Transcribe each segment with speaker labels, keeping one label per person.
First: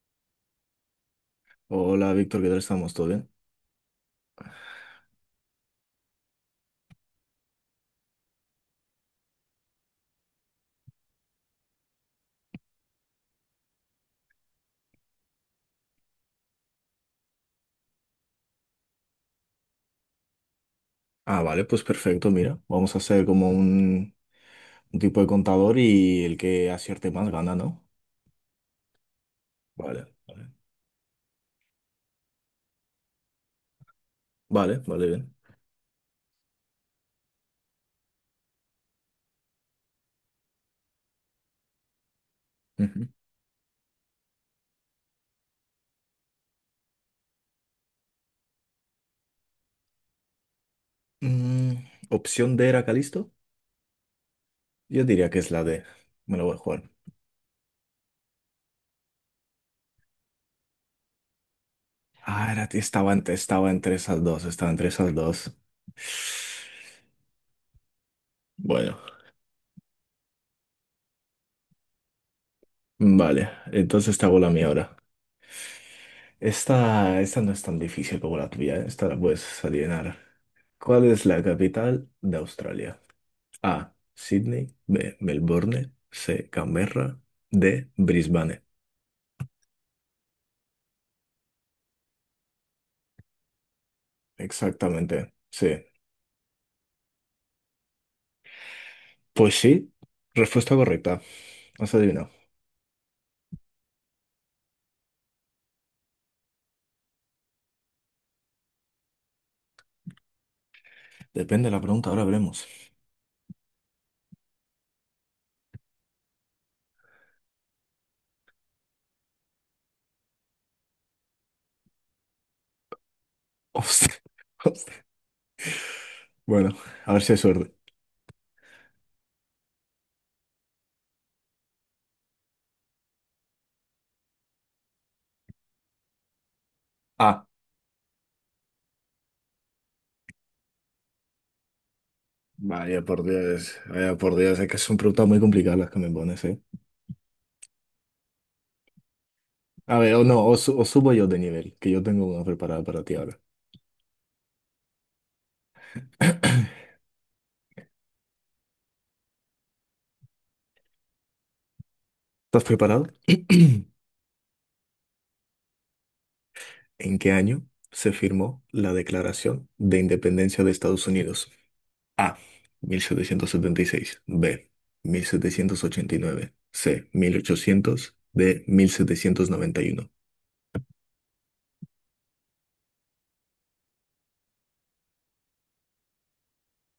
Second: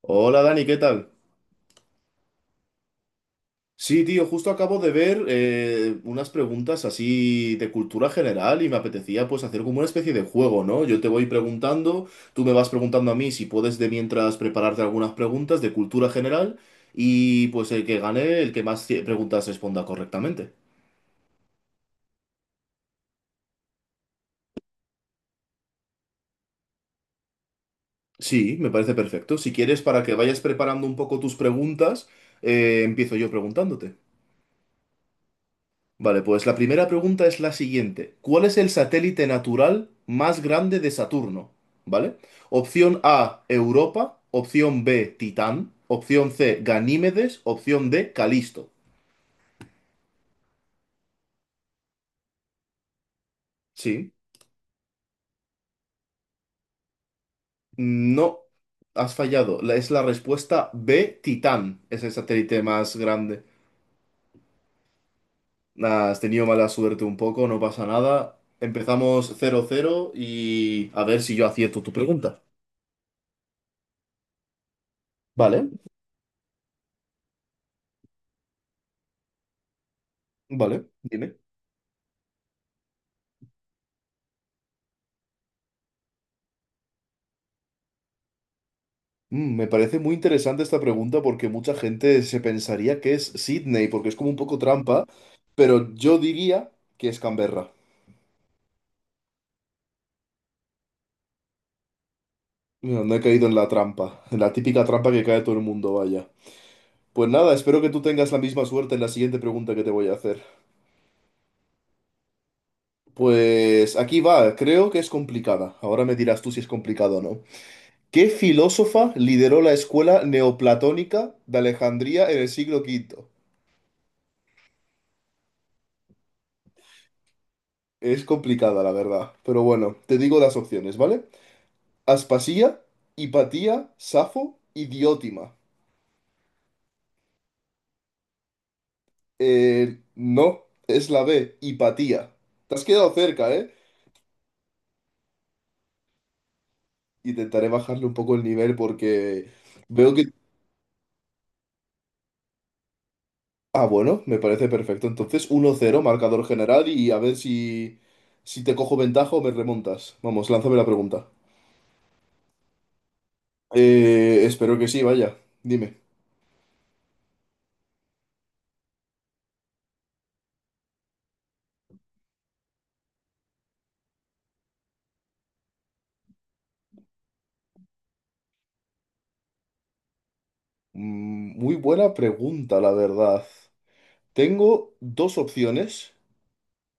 Speaker 1: Hola Dani, ¿qué tal?
Speaker 2: Hola Víctor, ¿qué tal estamos? ¿Todo bien?
Speaker 1: Sí, tío, justo acabo de ver unas preguntas así de cultura general y me apetecía pues hacer como una especie de juego, ¿no? Yo te voy preguntando, tú me vas preguntando a mí si puedes de mientras prepararte algunas preguntas de cultura general y pues el que gane, el que más preguntas responda correctamente.
Speaker 2: Ah, vale, pues perfecto, mira, vamos a hacer como un tipo de contador y el que acierte más gana, ¿no?
Speaker 1: Sí, me parece perfecto. Si quieres, para
Speaker 2: Vale,
Speaker 1: que vayas
Speaker 2: vale,
Speaker 1: preparando un poco tus preguntas, empiezo yo preguntándote.
Speaker 2: vale, vale, bien.
Speaker 1: Vale, pues la primera pregunta es la siguiente. ¿Cuál es el satélite natural más grande de Saturno? ¿Vale? Opción
Speaker 2: Ujú.
Speaker 1: A, Europa. Opción B, Titán. Opción C, Ganímedes. Opción D, Calisto.
Speaker 2: Mm, Opción D era Calisto.
Speaker 1: Sí.
Speaker 2: Yo diría que es la D. Me lo voy a jugar.
Speaker 1: No, has fallado. Es la respuesta B, Titán. Es el
Speaker 2: Ah,
Speaker 1: satélite
Speaker 2: era,
Speaker 1: más grande.
Speaker 2: estaba entre esas dos, estaba entre esas dos.
Speaker 1: Nah, has tenido mala suerte un poco, no pasa nada.
Speaker 2: Bueno,
Speaker 1: Empezamos cero cero y a ver si yo acierto tu pregunta.
Speaker 2: vale, entonces te hago la mía ahora.
Speaker 1: Vale,
Speaker 2: Esta no es tan difícil como la tuya, ¿eh? Esta la puedes adivinar.
Speaker 1: vale,
Speaker 2: ¿Cuál es
Speaker 1: dime.
Speaker 2: la capital de Australia? A. Sydney. B. Melbourne. C. Canberra. D. Brisbane.
Speaker 1: Mm, me parece muy interesante esta pregunta porque mucha gente se pensaría que es Sydney, porque es como un poco trampa,
Speaker 2: Exactamente. Sí.
Speaker 1: pero yo diría que es Canberra.
Speaker 2: Pues sí. Respuesta correcta. Has adivinado.
Speaker 1: No, no he caído en la trampa, en la típica trampa que cae todo el mundo, vaya. Pues nada, espero que tú tengas la misma suerte en la siguiente pregunta que te voy a hacer.
Speaker 2: Depende de la pregunta, ahora veremos.
Speaker 1: Pues aquí va, creo que es complicada. Ahora me dirás tú si es complicado o no. ¿Qué filósofa lideró la escuela neoplatónica de Alejandría en el siglo quinto?
Speaker 2: Hostia. Hostia. Bueno, a ver si hay suerte.
Speaker 1: Es complicada, la verdad, pero bueno, te digo las opciones, ¿vale? Aspasía, Hipatía, Safo y Diótima.
Speaker 2: A.
Speaker 1: No, es la B, Hipatía. Te has
Speaker 2: Vaya
Speaker 1: quedado
Speaker 2: por
Speaker 1: cerca, ¿eh?
Speaker 2: Dios. Vaya por Dios. Es que son preguntas muy complicadas las que me pones, ¿eh?
Speaker 1: Intentaré bajarle un poco el nivel porque
Speaker 2: A
Speaker 1: veo
Speaker 2: ver, o
Speaker 1: que...
Speaker 2: no, o subo yo de nivel, que yo tengo una preparada para ti ahora.
Speaker 1: Ah, bueno, me parece perfecto. Entonces, 1-0, marcador
Speaker 2: ¿Estás
Speaker 1: general y a ver si, si te cojo ventaja o me remontas. Vamos, lánzame la pregunta.
Speaker 2: preparado?
Speaker 1: Espero que sí, vaya. Dime.
Speaker 2: ¿En qué año se firmó la Declaración de Independencia de Estados Unidos? A. 1776, B. 1789, C. 1800, D. 1791.
Speaker 1: Mm, muy buena pregunta, la verdad. Tengo dos opciones.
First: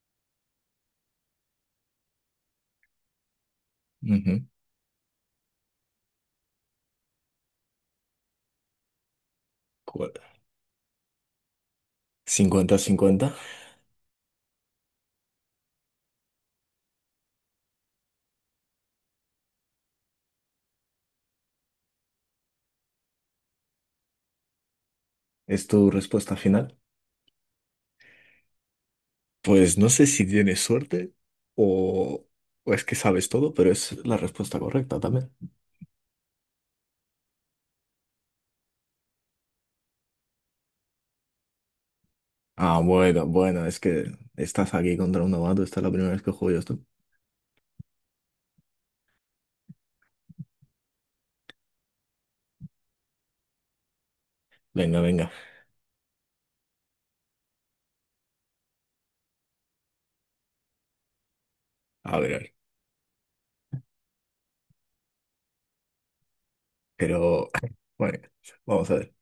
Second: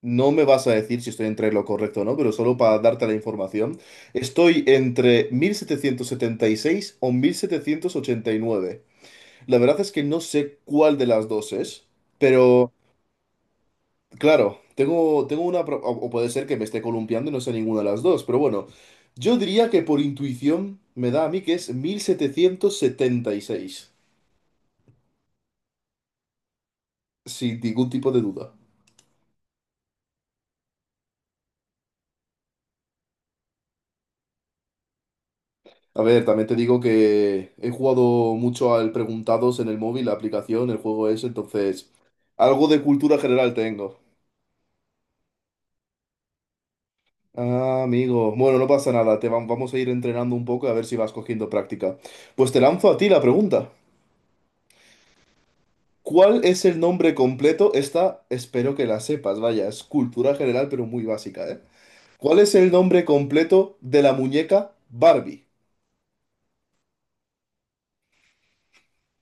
Speaker 1: No me vas a decir si estoy entre lo correcto o no, pero solo para darte la información,
Speaker 2: Ujú.
Speaker 1: estoy entre 1776 o 1789. La verdad es que
Speaker 2: Cu-
Speaker 1: no sé cuál de las dos es, pero
Speaker 2: 50-50.
Speaker 1: claro, tengo una... O, o puede ser que me esté columpiando y no sé ninguna de las dos, pero bueno, yo diría que por intuición me da a mí que es 1776
Speaker 2: ¿Es tu respuesta final?
Speaker 1: sin ningún tipo de duda.
Speaker 2: Pues no sé si tienes suerte o, o es que sabes todo, pero es la respuesta correcta también.
Speaker 1: A ver, también te digo que he jugado mucho al Preguntados en el móvil, la aplicación, el juego ese. Entonces algo
Speaker 2: Ah,
Speaker 1: de cultura
Speaker 2: bueno,
Speaker 1: general
Speaker 2: bueno, es
Speaker 1: tengo.
Speaker 2: que estás aquí contra un novato, esta es la primera vez que juego yo esto.
Speaker 1: Ah, amigo. Bueno, no pasa nada, te vamos a ir entrenando un poco a ver si vas cogiendo práctica. Pues te lanzo a ti la pregunta.
Speaker 2: Venga, venga,
Speaker 1: ¿Cuál es el nombre completo? Esta espero que la sepas, vaya, es cultura general, pero muy básica, ¿eh?
Speaker 2: a ver, a
Speaker 1: ¿Cuál es
Speaker 2: ver.
Speaker 1: el nombre completo de la muñeca Barbie?
Speaker 2: Pero, bueno, vamos a ver.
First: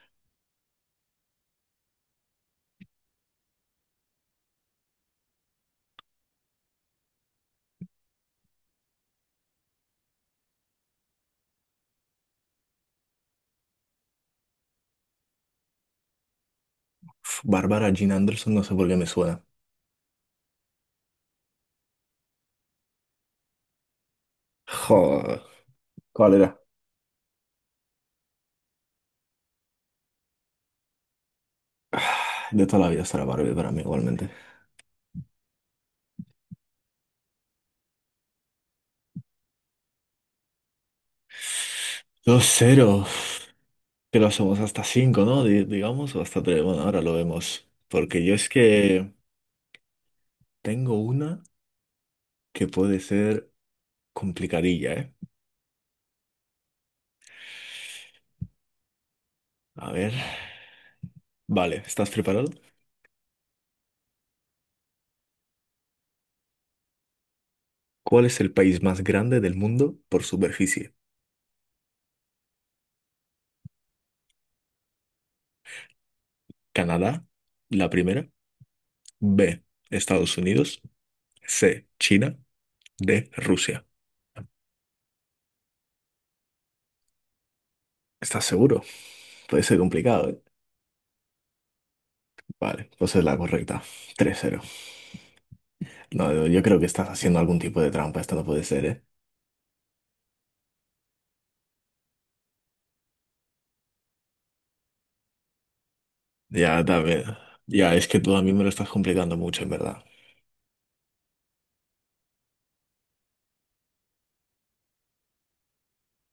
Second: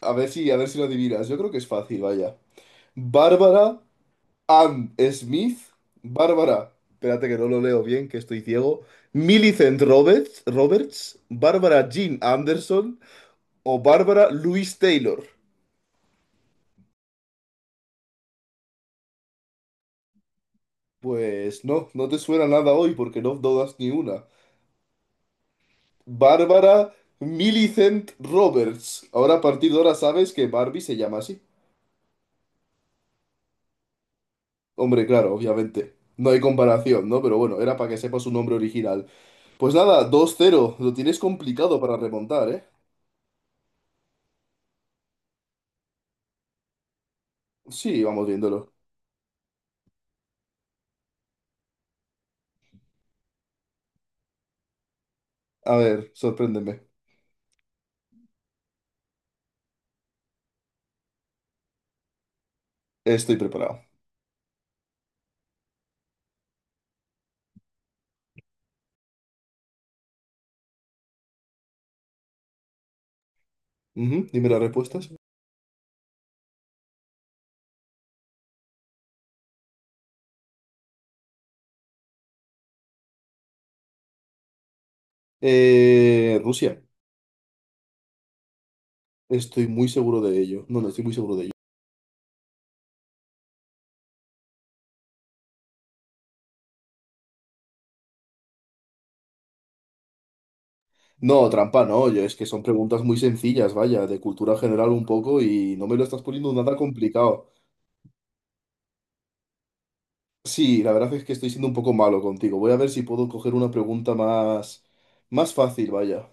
Speaker 1: A ver si lo adivinas. Yo creo que es fácil, vaya. Bárbara Ann Smith, Bárbara, espérate que no lo leo bien, que estoy ciego, Millicent Roberts, Roberts, Bárbara Jean Anderson o Bárbara Louise Taylor.
Speaker 2: Uf, Barbara Jean Anderson, no sé por qué me suena.
Speaker 1: Pues no, no te suena nada hoy porque no dudas ni una.
Speaker 2: Joder, ¿cuál era?
Speaker 1: Bárbara Millicent Roberts. Ahora a partir de ahora sabes que Barbie se llama así.
Speaker 2: Ah, de toda la vida será Barbie para mí igualmente.
Speaker 1: Hombre, claro, obviamente. No hay comparación, ¿no? Pero bueno, era para que sepas su nombre original. Pues nada, dos cero. Lo tienes complicado para
Speaker 2: Dos
Speaker 1: remontar, ¿eh?
Speaker 2: ceros, que lo somos hasta cinco, ¿no? Digamos, o hasta tres. Bueno, ahora lo vemos.
Speaker 1: Sí,
Speaker 2: Porque
Speaker 1: vamos
Speaker 2: yo es
Speaker 1: viéndolo.
Speaker 2: que tengo una que puede ser complicadilla, ¿eh?
Speaker 1: A ver, sorpréndeme.
Speaker 2: A ver. Vale, ¿estás preparado?
Speaker 1: Estoy preparado.
Speaker 2: ¿Cuál es el país más grande del mundo por superficie?
Speaker 1: Ujú, dime las respuestas.
Speaker 2: Canadá, la primera. B, Estados Unidos. C, China. D, Rusia.
Speaker 1: Rusia.
Speaker 2: ¿Estás seguro? Puede
Speaker 1: Estoy
Speaker 2: ser
Speaker 1: muy seguro
Speaker 2: complicado,
Speaker 1: de
Speaker 2: ¿eh?
Speaker 1: ello. No, no, estoy muy seguro de ello.
Speaker 2: Vale, pues es la correcta. 3-0. No, yo creo que estás haciendo algún tipo de trampa. Esto no puede ser, ¿eh?
Speaker 1: No, trampa, no. Yo, es que son preguntas muy sencillas, vaya, de cultura general un poco y no me lo estás poniendo nada
Speaker 2: Ya, también.
Speaker 1: complicado.
Speaker 2: Ya, es que tú a mí me lo estás complicando mucho, en verdad.
Speaker 1: Sí, la verdad es que estoy siendo un poco malo contigo. Voy a ver si puedo coger una pregunta más, más fácil, vaya.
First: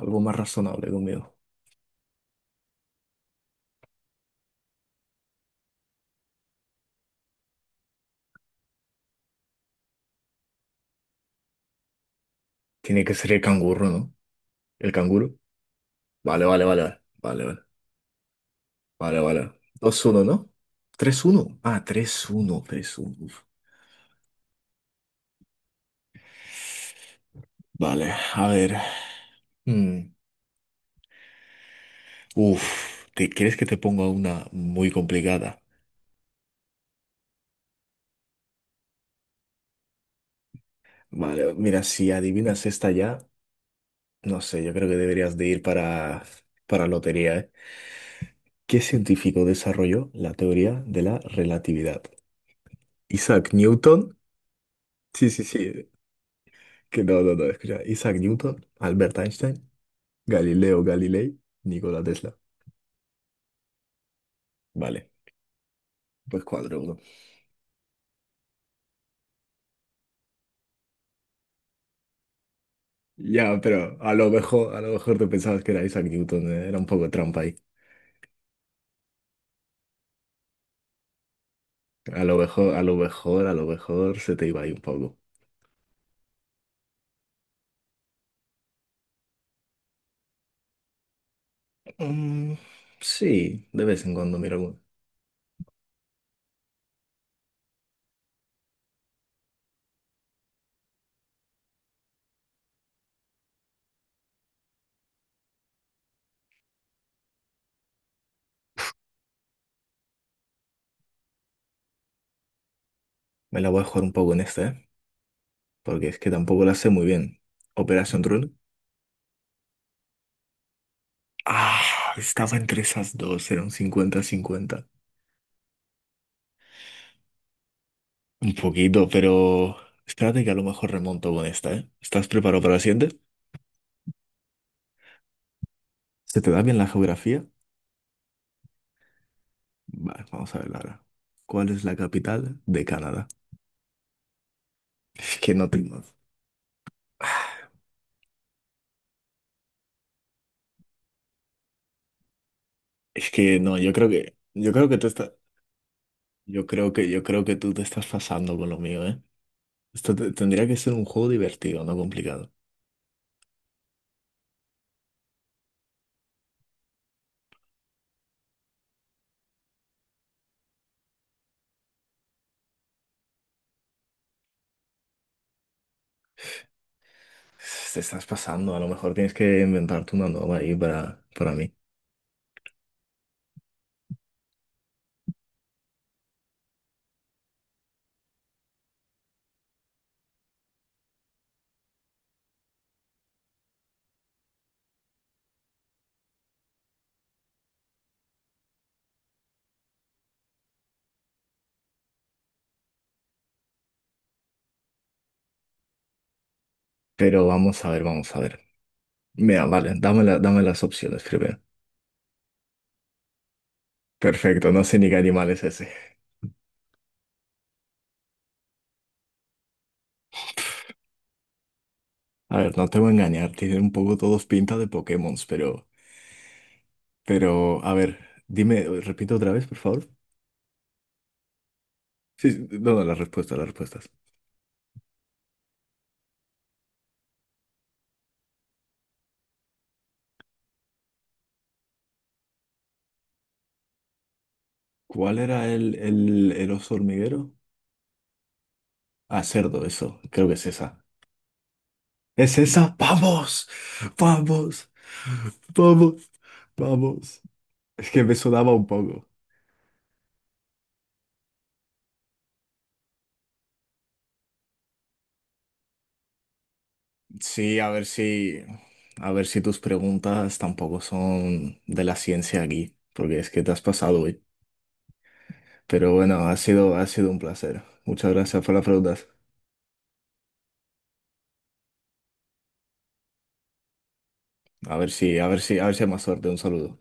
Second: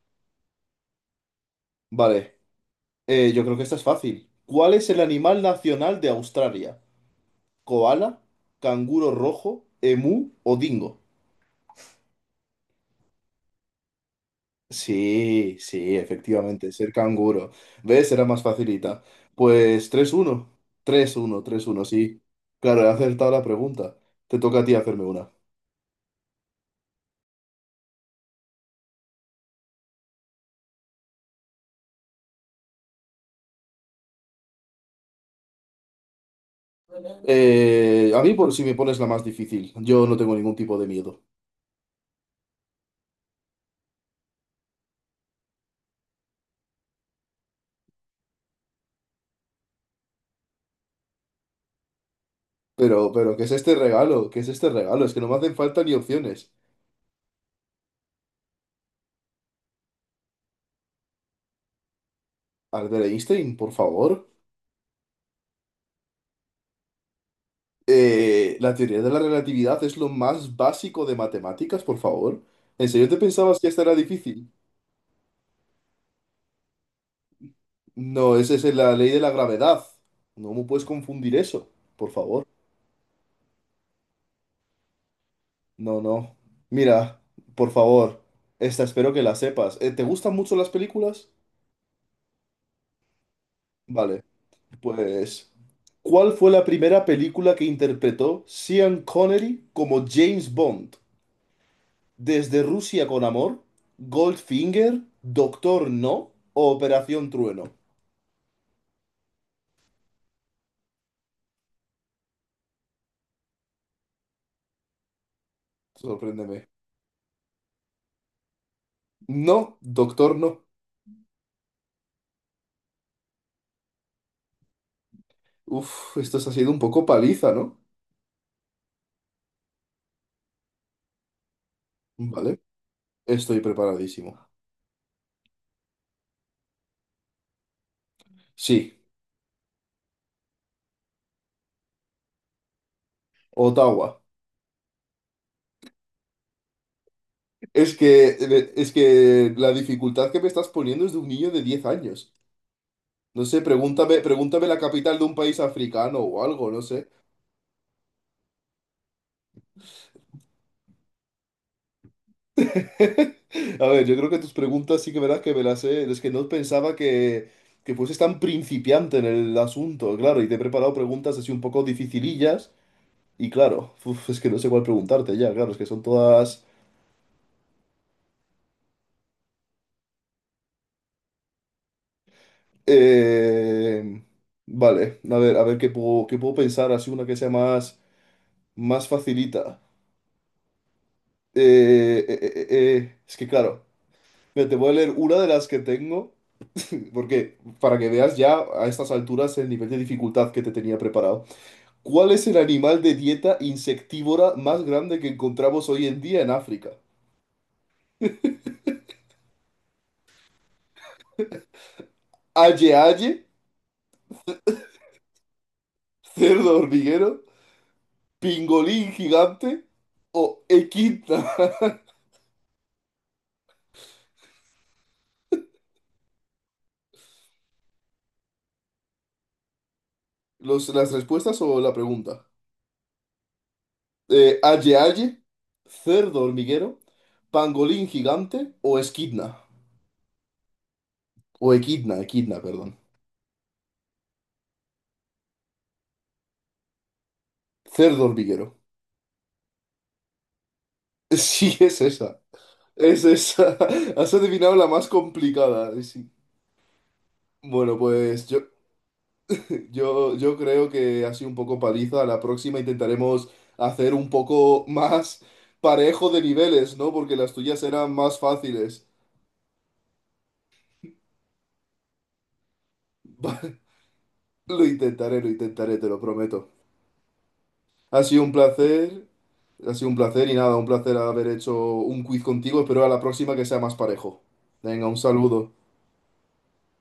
Speaker 2: Algo más razonable conmigo.
Speaker 1: Vale, yo creo que esta es fácil. ¿Cuál es el animal nacional de Australia? ¿Koala, canguro rojo, emú o dingo?
Speaker 2: Tiene que ser el canguro, ¿no? ¿El canguro?
Speaker 1: Sí, sí,
Speaker 2: Vale, vale,
Speaker 1: efectivamente, ser
Speaker 2: vale. Vale,
Speaker 1: canguro.
Speaker 2: vale.
Speaker 1: ¿Ves? Era más facilita.
Speaker 2: Vale, vale.
Speaker 1: Pues
Speaker 2: dos
Speaker 1: tres
Speaker 2: uno no,
Speaker 1: uno, tres
Speaker 2: tres
Speaker 1: uno,
Speaker 2: uno
Speaker 1: tres uno,
Speaker 2: Ah,
Speaker 1: sí.
Speaker 2: 3-1,
Speaker 1: Claro, he
Speaker 2: 3-1.
Speaker 1: acertado
Speaker 2: Uf.
Speaker 1: la pregunta. Te toca a ti hacerme una.
Speaker 2: Vale, a ver. Mm. Uf, ¿te crees que te ponga una muy complicada?
Speaker 1: A mí, por si me pones la más difícil, yo no tengo ningún tipo de miedo.
Speaker 2: Vale, mira, si adivinas esta ya. No sé, yo creo que deberías de ir para, lotería, ¿eh? ¿Qué científico desarrolló la teoría de la relatividad?
Speaker 1: Pero, ¿qué
Speaker 2: Isaac
Speaker 1: es este
Speaker 2: Newton.
Speaker 1: regalo? ¿Qué es este regalo? Es que no
Speaker 2: Sí,
Speaker 1: me
Speaker 2: sí,
Speaker 1: hacen falta
Speaker 2: sí.
Speaker 1: ni opciones.
Speaker 2: Que no, no, no, escucha. Isaac Newton, Albert Einstein, Galileo Galilei, Nikola Tesla.
Speaker 1: Albert Einstein, por favor.
Speaker 2: Vale, pues cuadro uno.
Speaker 1: La teoría de la relatividad es lo más básico de matemáticas, por favor. ¿En serio te pensabas
Speaker 2: Ya,
Speaker 1: que esta era
Speaker 2: pero a lo
Speaker 1: difícil?
Speaker 2: mejor, a lo mejor te pensabas que era Isaac Newton, ¿eh? Era un poco trampa ahí.
Speaker 1: No, esa es la ley de la gravedad. No me puedes confundir eso, por
Speaker 2: A lo
Speaker 1: favor.
Speaker 2: mejor, a lo mejor, a lo mejor se te iba ahí un poco.
Speaker 1: No, no. Mira, por favor, esta espero que la sepas. ¿Te gustan mucho las películas?
Speaker 2: Mm, sí, de vez en
Speaker 1: Vale,
Speaker 2: cuando mira alguno.
Speaker 1: pues, ¿cuál fue la primera película que interpretó Sean Connery como James Bond? ¿Desde Rusia con amor? ¿Goldfinger? ¿Doctor No? ¿O Operación Trueno?
Speaker 2: Me la voy a jugar un poco en este, ¿eh? Porque es que tampoco
Speaker 1: Sorpréndeme.
Speaker 2: la sé muy bien. Operation Run.
Speaker 1: No, Doctor No.
Speaker 2: Ah, estaba entre esas dos, era un cincuenta 50.
Speaker 1: Uf, esto se ha sido un poco paliza, ¿no?
Speaker 2: Un poquito, pero espérate que a lo mejor remonto con esta, ¿eh? ¿Estás
Speaker 1: Vale.
Speaker 2: preparado para la siguiente?
Speaker 1: Estoy preparadísimo.
Speaker 2: ¿Se te da bien la geografía?
Speaker 1: Sí,
Speaker 2: Vale, vamos a ver ahora. ¿Cuál es la capital de Canadá?
Speaker 1: Ottawa.
Speaker 2: Es que no tengo.
Speaker 1: Es que, es que la dificultad que me estás poniendo es de un niño de 10 años.
Speaker 2: Es
Speaker 1: No sé,
Speaker 2: que no, yo creo
Speaker 1: pregúntame,
Speaker 2: que,
Speaker 1: pregúntame
Speaker 2: yo
Speaker 1: la
Speaker 2: creo que, tú
Speaker 1: capital de
Speaker 2: estás,
Speaker 1: un país africano o
Speaker 2: yo
Speaker 1: algo, no
Speaker 2: creo
Speaker 1: sé.
Speaker 2: que, yo creo que tú te estás pasando con lo mío, ¿eh? Esto tendría que ser un juego divertido, no complicado.
Speaker 1: A ver, yo creo que tus preguntas sí que verás que me las sé. Es que no pensaba que fueses tan principiante en el asunto, claro. Y te he preparado preguntas así un poco dificilillas. Y claro, uf, es que no sé cuál preguntarte ya, claro. Es que son todas.
Speaker 2: Te estás pasando, a lo mejor tienes que inventarte una nueva ahí para mí.
Speaker 1: Eh, vale, a ver, a ver qué puedo pensar, así una que sea más, más facilita. Eh, eh, eh, eh, es que claro, mira, te voy a leer una de las que tengo, porque para que veas ya a estas alturas el nivel de dificultad que te tenía preparado. ¿Cuál es el animal de dieta insectívora más grande que encontramos hoy en día en África?
Speaker 2: Pero vamos a ver, vamos a ver. Mira, vale, dame, dame las opciones primero.
Speaker 1: ¿Aye aye?
Speaker 2: Perfecto, no sé ni qué animal es ese.
Speaker 1: ¿Cerdo hormiguero? ¿Pingolín gigante? ¿O equidna?
Speaker 2: A ver, no te voy a engañar, tienen un poco todos pinta de Pokémon, pero, a ver, dime, repito otra vez, por favor.
Speaker 1: Los, ¿las respuestas o la pregunta?
Speaker 2: Sí, sí, no, no, las respuestas, las respuestas.
Speaker 1: Aye Aye, Cerdo Hormiguero, Pangolín Gigante o Esquidna. O Equidna, Equidna, perdón.
Speaker 2: ¿Cuál era el oso hormiguero?
Speaker 1: Cerdo Hormiguero.
Speaker 2: Ah, cerdo, eso, creo que es esa.
Speaker 1: Sí, es esa.
Speaker 2: ¿Es esa?
Speaker 1: Es
Speaker 2: ¡Vamos!
Speaker 1: esa. Has adivinado la
Speaker 2: ¡Vamos!
Speaker 1: más complicada. Sí.
Speaker 2: ¡Vamos! ¡Vamos!
Speaker 1: Bueno,
Speaker 2: Es que me
Speaker 1: pues yo,
Speaker 2: sonaba un poco.
Speaker 1: yo, yo creo que ha sido un poco paliza. La próxima intentaremos hacer un poco más parejo de niveles, ¿no? Porque las
Speaker 2: Sí,
Speaker 1: tuyas
Speaker 2: a ver
Speaker 1: eran más
Speaker 2: si,
Speaker 1: fáciles.
Speaker 2: a ver si tus preguntas tampoco son de la ciencia aquí, porque es que te
Speaker 1: Vale,
Speaker 2: has pasado hoy.
Speaker 1: lo intentaré, lo intentaré, te
Speaker 2: Pero
Speaker 1: lo
Speaker 2: bueno, ha
Speaker 1: prometo.
Speaker 2: sido, ha sido un placer.
Speaker 1: Ha
Speaker 2: Muchas
Speaker 1: sido un
Speaker 2: gracias por las
Speaker 1: placer,
Speaker 2: preguntas.
Speaker 1: ha sido un placer y nada, un placer haber hecho un quiz contigo. Espero a la próxima que sea más parejo.
Speaker 2: A
Speaker 1: Venga,
Speaker 2: ver
Speaker 1: un
Speaker 2: si, A ver
Speaker 1: saludo.
Speaker 2: si, a ver si, hay más suerte. Un saludo.